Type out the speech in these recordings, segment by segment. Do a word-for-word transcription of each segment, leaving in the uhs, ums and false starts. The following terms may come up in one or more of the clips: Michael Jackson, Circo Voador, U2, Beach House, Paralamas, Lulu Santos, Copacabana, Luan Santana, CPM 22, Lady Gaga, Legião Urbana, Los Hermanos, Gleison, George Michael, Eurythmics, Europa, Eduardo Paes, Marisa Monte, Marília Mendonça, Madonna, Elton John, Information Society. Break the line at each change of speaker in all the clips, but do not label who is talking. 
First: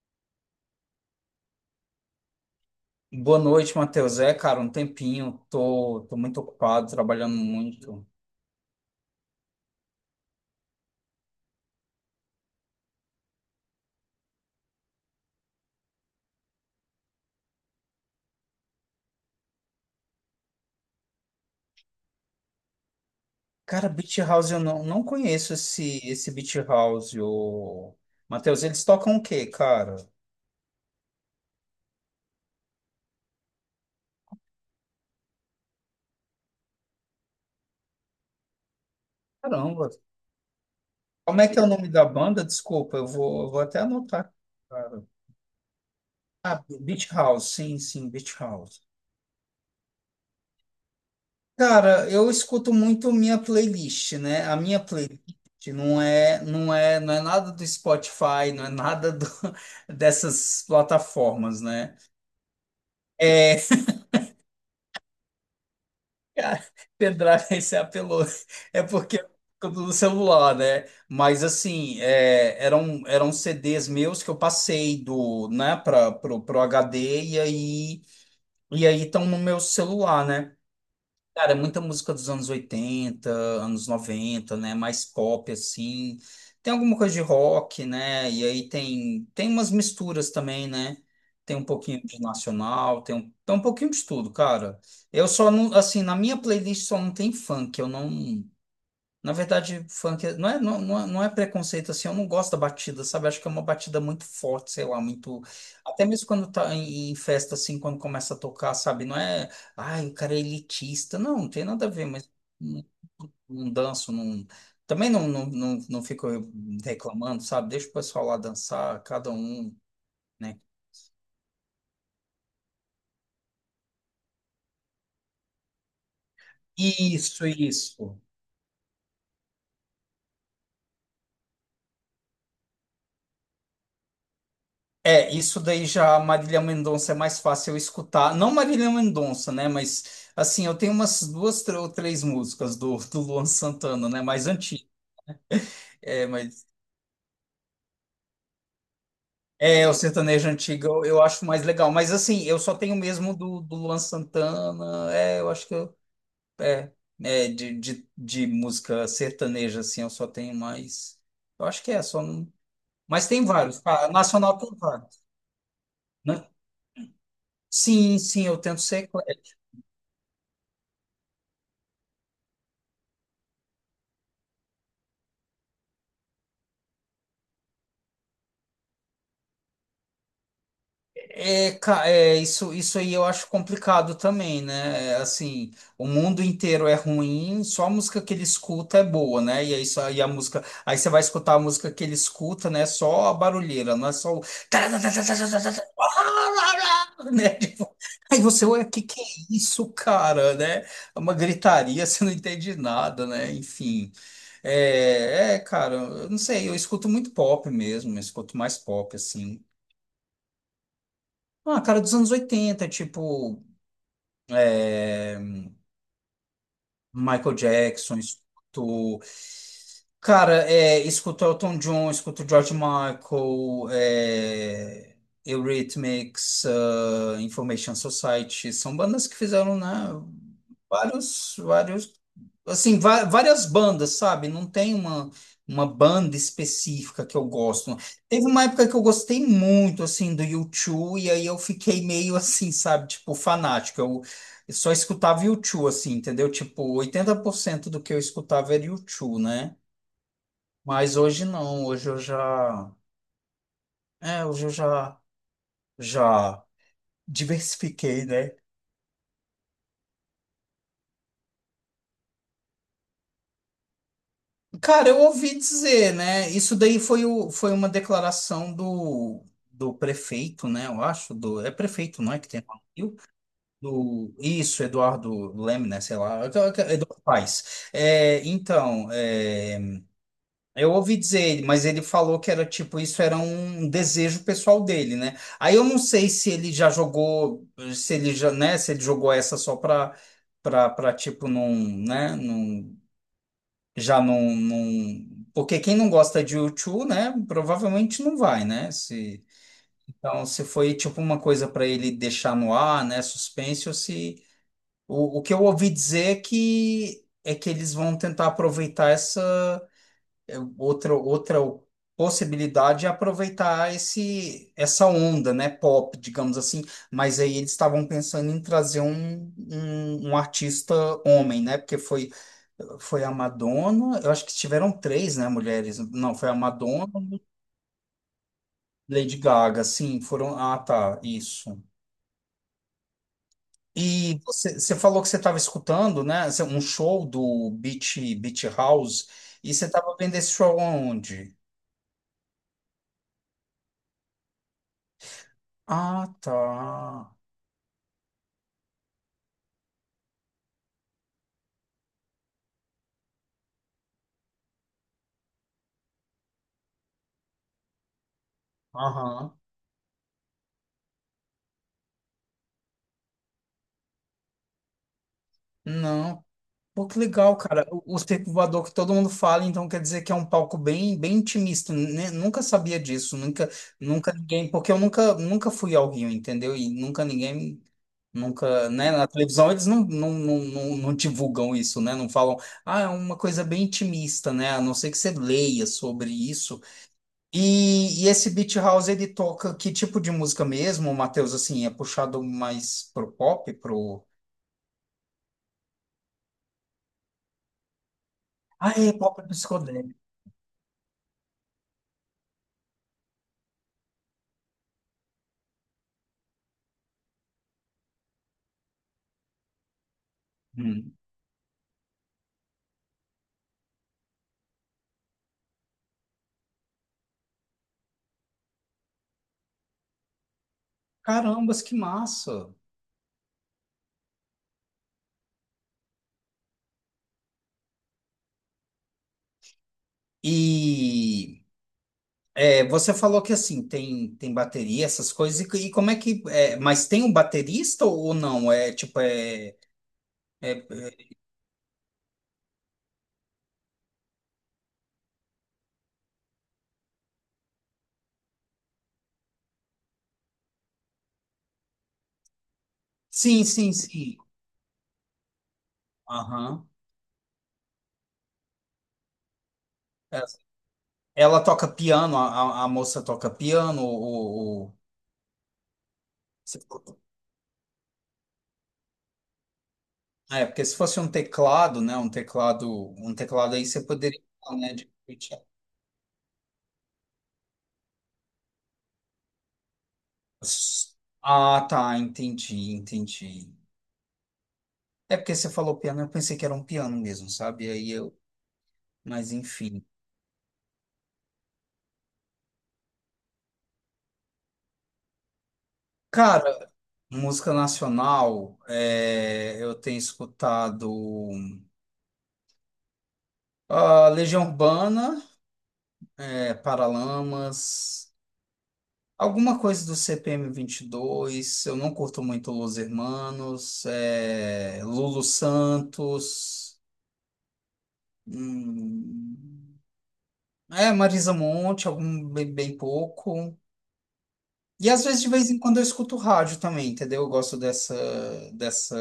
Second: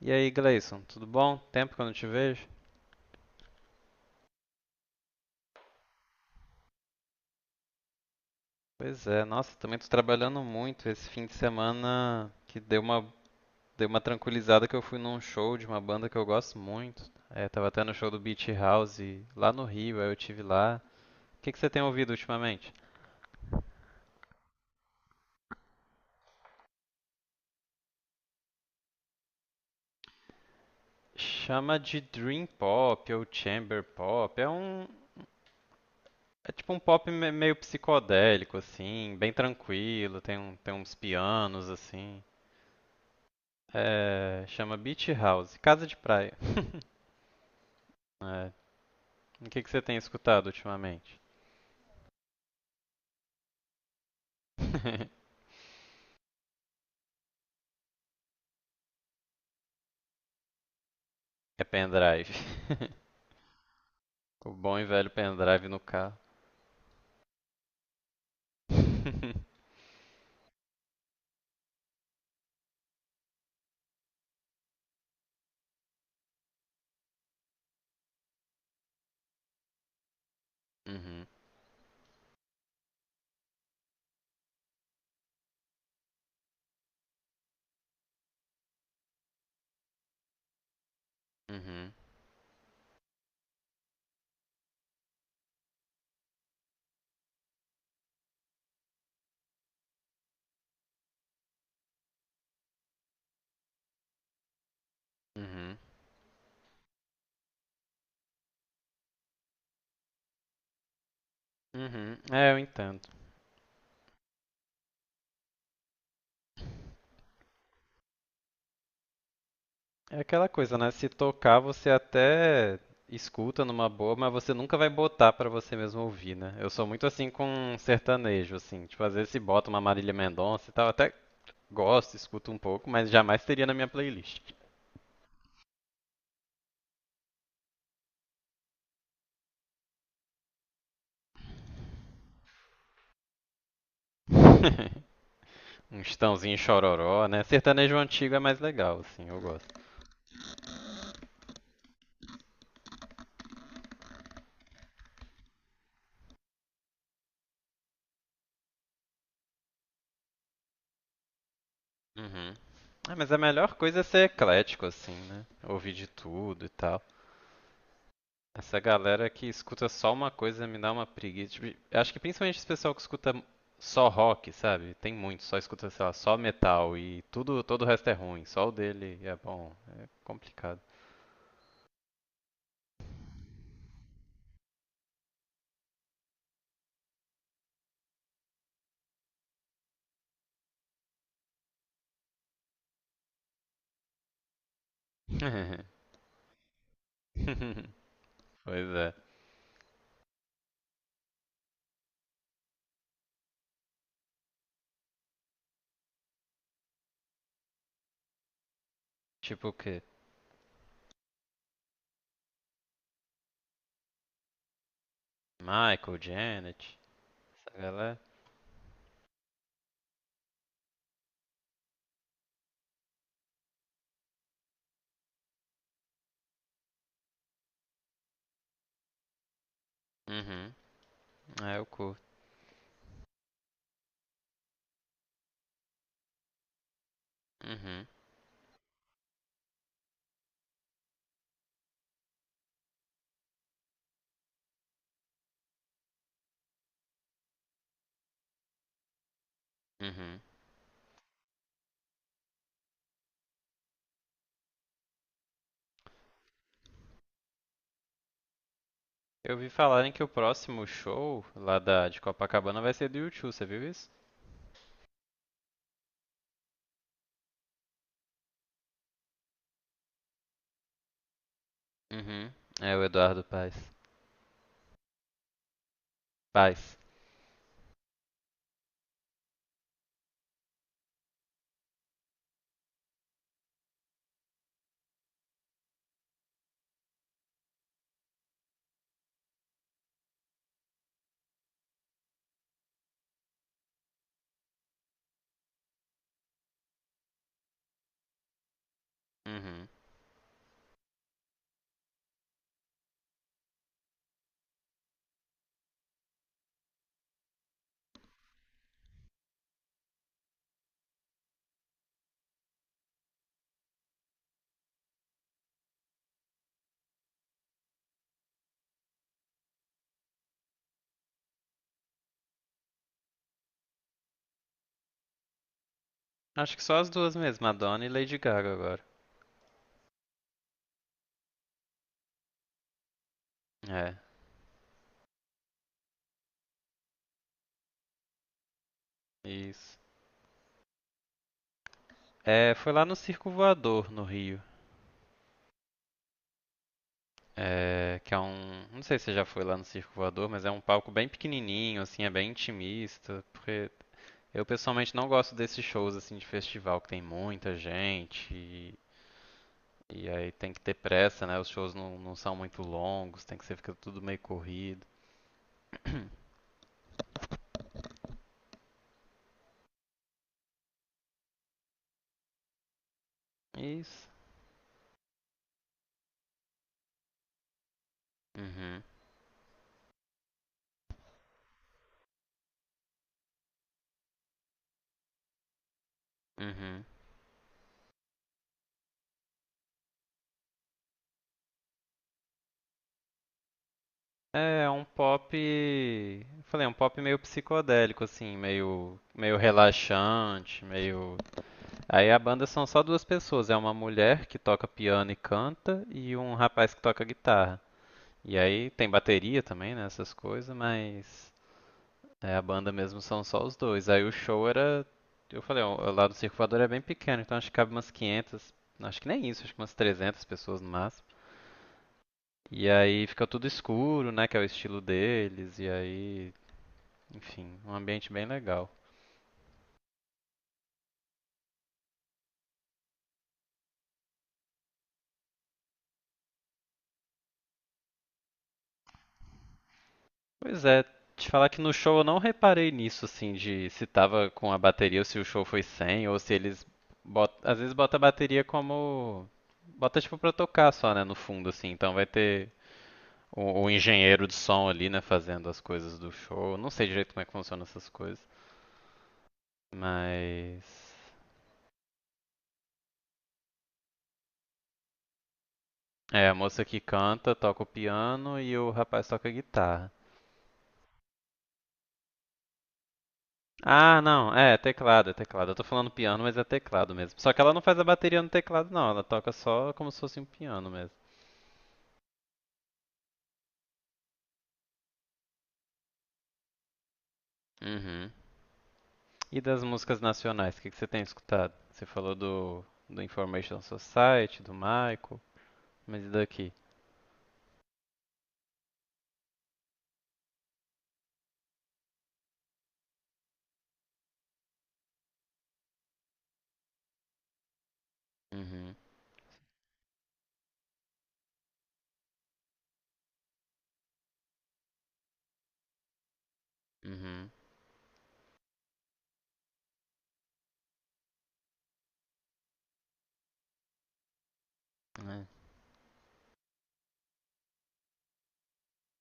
E aí, Gleison, tudo bom? Tempo que eu não te vejo?
Boa noite, Matheus. É, cara, um tempinho. Tô, tô muito ocupado, trabalhando muito.
Pois é, nossa, também tô trabalhando muito esse fim de semana que deu uma, deu uma tranquilizada que eu fui num show de uma banda que eu gosto muito. É, tava até no show do Beach House lá no Rio, aí eu tive lá. O que que você tem ouvido ultimamente?
Cara, Beach House, eu não, não conheço esse, esse Beach House. O... Matheus, eles tocam o quê, cara?
Chama de Dream Pop ou Chamber Pop. É um, é tipo um pop me- meio psicodélico assim, bem
Caramba.
tranquilo, tem um, tem uns
Como é que é o
pianos
nome da
assim.
banda? Desculpa, eu vou, eu vou até anotar,
É, chama
cara.
Beach House, Casa de Praia.
Ah, Beach House, sim, sim, Beach House.
O que, que você tem escutado ultimamente?
Cara, eu escuto muito minha playlist, né? A minha playlist não é, não é, não é nada do Spotify, não é nada do- dessas plataformas,
É
né?
pendrive.
É,
O bom e velho pendrive no carro.
cara, pendrive você apelou. É porque eu tô no celular, né? Mas assim, é, eram, eram C Ds meus que eu passei do, né, para pro, pro H D e aí e aí estão no meu celular, né?
Uhum,
Cara, é muita música dos anos oitenta anos noventa, né? Mais pop, assim. Tem alguma coisa de rock, né? E aí tem, tem umas misturas também, né? Tem um
uhum,
pouquinho de nacional, tem um, tem um pouquinho de tudo, cara. Eu só não, assim, na minha playlist só não tem funk, eu não. Na verdade, funk é, não é, não, não é, não é preconceito, assim, eu não gosto da batida, sabe? Acho que é uma batida muito forte, sei lá, muito.
uhum,
Até mesmo quando tá em, em festa, assim, quando começa a tocar, sabe? Não é, ai, o cara é elitista. Não, não tem nada a ver,
uhum.
mas
É, eu
não,
entendo.
não danço, não. Também não, não, não, não fico reclamando, sabe? Deixa o pessoal lá dançar, cada um,
É aquela
né?
coisa, né? Se tocar, você até escuta numa boa, mas você nunca vai botar pra você mesmo ouvir, né? Eu sou muito assim
Isso,
com
isso.
sertanejo, assim. Tipo, às vezes se bota uma Marília Mendonça e tal, até gosto, escuto um pouco, mas jamais teria na minha playlist.
É, isso daí já a Marília Mendonça é mais fácil eu escutar. Não Marília Mendonça, né? Mas assim, eu tenho umas duas tr- ou três músicas do, do Luan Santana, né? Mais antiga.
Um
É,
Estãozinho
mas
chororó, né? Sertanejo antigo é mais legal, assim, eu gosto.
é o sertanejo antigo eu, eu acho mais legal. Mas assim, eu só tenho mesmo do, do Luan Santana. É, eu acho que eu, é, é de, de, de música sertaneja, assim, eu só tenho mais. Eu acho que é só. não-
Uhum. Ah,
Mas
mas a
tem
melhor
vários,
coisa é
tá?
ser
Nacional tem
eclético, assim,
vários,
né? Ouvir de
né?
tudo e tal.
Sim, sim, eu
Essa
tento ser.
galera que escuta só uma coisa me dá uma preguiça. Tipo, eu acho que principalmente esse pessoal que escuta só rock, sabe? Tem muito, só escuta, sei lá, só metal e tudo, todo o resto é ruim. Só o dele é bom. É complicado.
É, ca- é, isso, isso aí eu acho complicado também, né? É, assim, o mundo inteiro é ruim, só a música que ele escuta é boa, né? E aí, só, e a música, aí você vai escutar a música que ele escuta, né? Só a barulheira, não é só o. Né? Tipo, aí você, ué,
Pois
que
é.
que é isso, cara, né? É uma gritaria, você não entende nada, né? Enfim, é, é, cara, eu não sei, eu escuto muito pop mesmo, eu escuto mais pop, assim.
Tipo o quê?
Ah, cara, dos anos oitenta, tipo, é,
Michael, Janet,
Michael
essa
Jackson,
galera.
escuto. Cara, é, escuto Elton John, escuto George Michael, é, Eurythmics, ah, Information Society. São bandas que fizeram, né,
Uhum.
vários,
É, eu
vários
curto.
assim, va- várias bandas, sabe? Não tem uma, uma banda específica que eu gosto.
Uhum,
Teve uma época que eu gostei muito, assim, do U dois, e aí eu fiquei meio assim, sabe? Tipo, fanático. Eu, eu só escutava U dois, assim, entendeu? Tipo, oitenta por cento do que eu escutava era U dois, né?
uhum.
Mas hoje não, hoje eu já... É, hoje eu já, já diversifiquei, né?
Eu vi falarem que o próximo show lá da, de Copacabana vai ser do U dois, você viu isso?
Cara, eu ouvi dizer, né? Isso daí foi, o, foi uma declaração do, do prefeito, né? Eu acho, do, é prefeito, não é que
Uhum.
tem lá no
É o
Rio?
Eduardo Paes.
Do Isso, Eduardo Leme, né? Sei lá, é, é, é
Paes.
Eduardo Paes. É, então, é, eu ouvi dizer, mas ele falou que era tipo, isso era um desejo pessoal dele, né? Aí eu não sei se ele já jogou, se ele já, né? Se ele jogou essa só pra, pra, pra, tipo, num, né? Já não, não... Porque quem não gosta de U dois, né, provavelmente não vai, né? Se...
Uhum.
Então, se foi tipo uma coisa para ele deixar no ar, né, suspense, ou se... O, o que eu ouvi dizer é que, é que eles vão tentar aproveitar essa, é, outra, outra possibilidade é aproveitar esse, essa onda, né, pop, digamos assim. Mas aí eles estavam pensando em trazer um, um, um artista homem, né? Porque foi, foi a Madonna, eu acho que tiveram três, né, mulheres. Não, foi a
Acho que só as
Madonna,
duas mesmo, Madonna e Lady Gaga agora.
Lady Gaga, sim, foram. Ah, tá, isso.
É,
E você, você falou que você estava escutando, né, um show do Beach, Beach House, e você
isso.
estava vendo esse show aonde?
É, foi lá no Circo Voador, no Rio.
Ah, tá.
É, que é um. Não sei se você já foi lá no Circo Voador, mas é um palco bem pequenininho, assim, é bem intimista. Porque eu pessoalmente não gosto desses shows, assim, de festival que tem muita gente.
Aham.
E aí tem que ter pressa, né? Os shows não, não são muito longos, tem que ser fica tudo meio corrido.
Não. Pô, que legal, cara. O, o Circo Voador que todo mundo fala, então quer dizer que é um palco bem, bem intimista, né? Nunca sabia disso, nunca,
É isso.
nunca ninguém, porque eu nunca, nunca fui ao Rio, entendeu? E nunca ninguém, nunca,
Uhum.
né? Na televisão eles não, não, não, não, não divulgam isso, né? Não falam, ah, é uma coisa bem intimista, né? A não ser que você leia sobre isso.
Uhum.
E, e esse Beat House, ele toca que tipo de música mesmo, Matheus? Assim, é puxado mais pro pop, pro.
É, é um pop, eu falei, é um pop meio psicodélico assim,
Ah, é
meio
pop
meio
psicodélico.
relaxante, meio. Aí a banda são só duas pessoas, é uma mulher que toca piano e canta e um rapaz que toca guitarra. E aí tem bateria também, né, essas coisas,
Hum.
mas. É, a banda mesmo são só os dois. Aí o show era. Eu falei, ó, lá do Circulador é bem pequeno, então acho que cabe umas quinhentas. Acho que nem isso, acho que umas trezentas pessoas no máximo.
Carambas, que massa!
E aí fica tudo escuro, né? Que é o estilo deles. E aí. Enfim, um ambiente bem legal.
E é, você falou que assim tem tem bateria, essas coisas, e, e como é que é, mas tem um baterista ou não? É tipo é,
Pois
é-
é, te falar que no show eu não reparei nisso, assim, de se tava com a bateria ou se o show foi sem, ou se eles. bot- Às vezes bota a bateria como. Bota tipo pra tocar só, né? No fundo, assim. Então vai ter
sim,
o, o
sim, sim.
engenheiro de som ali, né, fazendo as coisas do show.
Aham.
Não sei direito como é que funcionam essas coisas.
É,
Mas.
Ela toca piano, a, a a moça toca piano, o ou-
É, a
se
moça que
for-
canta, toca o piano e o rapaz toca a guitarra.
é, porque se fosse um teclado, né? Um teclado, um teclado aí você
Ah,
poderia,
não, é, é
né? de-
teclado, é
de-
teclado. Eu tô falando piano, mas é teclado mesmo. Só que ela não faz a bateria no teclado, não. Ela toca só como se fosse um piano mesmo.
Ah, tá, entendi, entendi. É porque você falou piano, eu pensei que era um piano mesmo, sabe? Aí
Uhum.
eu, mas
E das
enfim.
músicas nacionais, o que que você tem escutado? Você falou do, do Information Society, do Michael, mas e daqui?
Cara, música nacional, é, eu tenho escutado, ah, Legião Urbana, é, Paralamas,
Uhum,
alguma coisa do C P M vinte e dois. Eu não curto muito Los Hermanos, é, Lulu Santos,
uhum,
hum, é Marisa Monte, algum bem, bem pouco. E às vezes,
é.
de vez em quando, eu escuto rádio também, entendeu? Eu gosto dessa, dessa,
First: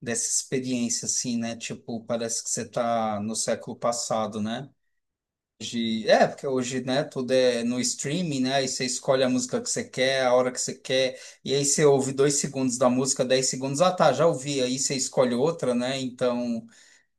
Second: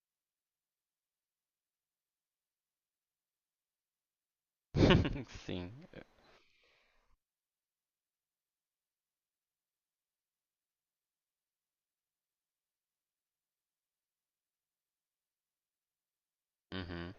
dessa experiência, assim, né? Tipo, parece que você tá no século passado, né?
Sim,
De, é, porque hoje, né, tudo é no streaming, né? Aí você escolhe a música que você quer, a hora que você quer, e aí você ouve dois segundos da música, dez segundos, ah, tá, já ouvi, aí você escolhe outra, né? Então,
uhum.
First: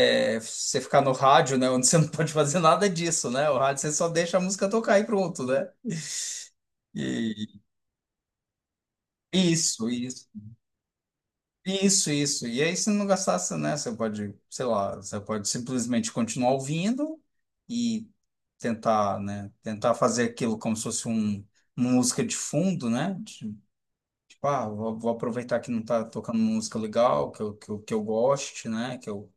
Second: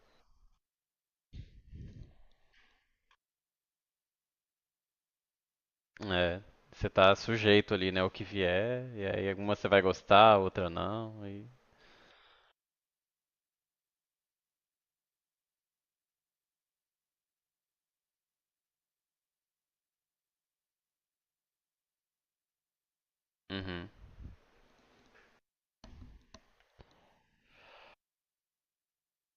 é, você ficar no rádio, né, onde você não pode fazer nada disso, né? O rádio você só deixa a música tocar e pronto, né?
É, você tá
E,
sujeito ali, né, o que vier, e aí alguma você vai
isso, isso.
gostar, outra não, e...
Isso, isso. E aí, se não gastasse, né? Você pode, sei lá, você pode simplesmente continuar ouvindo e tentar, né? Tentar fazer aquilo como se fosse um, uma música de fundo, né? de-
Uhum,
Tipo, ah, vou, vou aproveitar que não tá tocando música legal, que eu, que eu, que eu goste, né? Que eu,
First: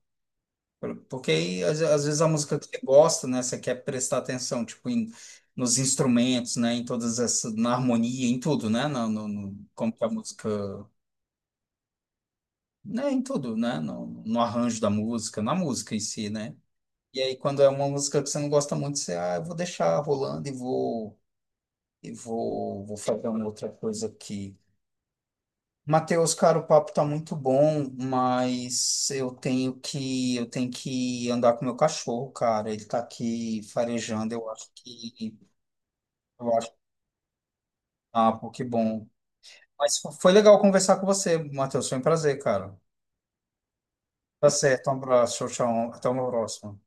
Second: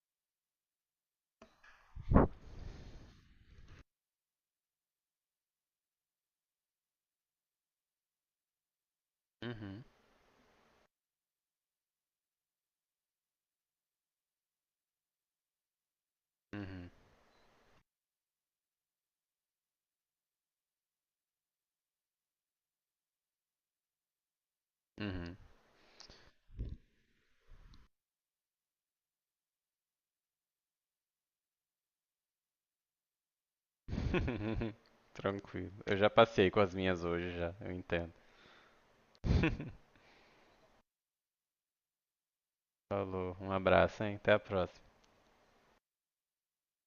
Porque aí, às, às vezes, a música que você gosta, né? Você quer prestar atenção, tipo, em, nos instrumentos, né? Em todas essas, na harmonia, em tudo, né? No, no, no-
uhum,
como que a música. Né, em tudo, né? No, no arranjo da música, na música em si, né?
uhum,
E aí, quando é uma música que você não gosta muito, você, ah, eu vou deixar rolando e vou, e vou, vou fazer uma outra coisa aqui.
uhum.
Matheus, cara, o papo tá muito bom, mas eu tenho que, eu tenho que andar com o meu cachorro, cara. Ele tá aqui farejando, eu acho que,
Tranquilo. Eu já passei
eu
com
acho,
as minhas hoje já, eu entendo.
ah, pô, que bom. Mas fo- foi legal conversar com você, Matheus, foi um prazer, cara.
Falou, um abraço, hein? Até a
Tá
próxima.
certo, um abraço, tchau, tchau, até uma próxima.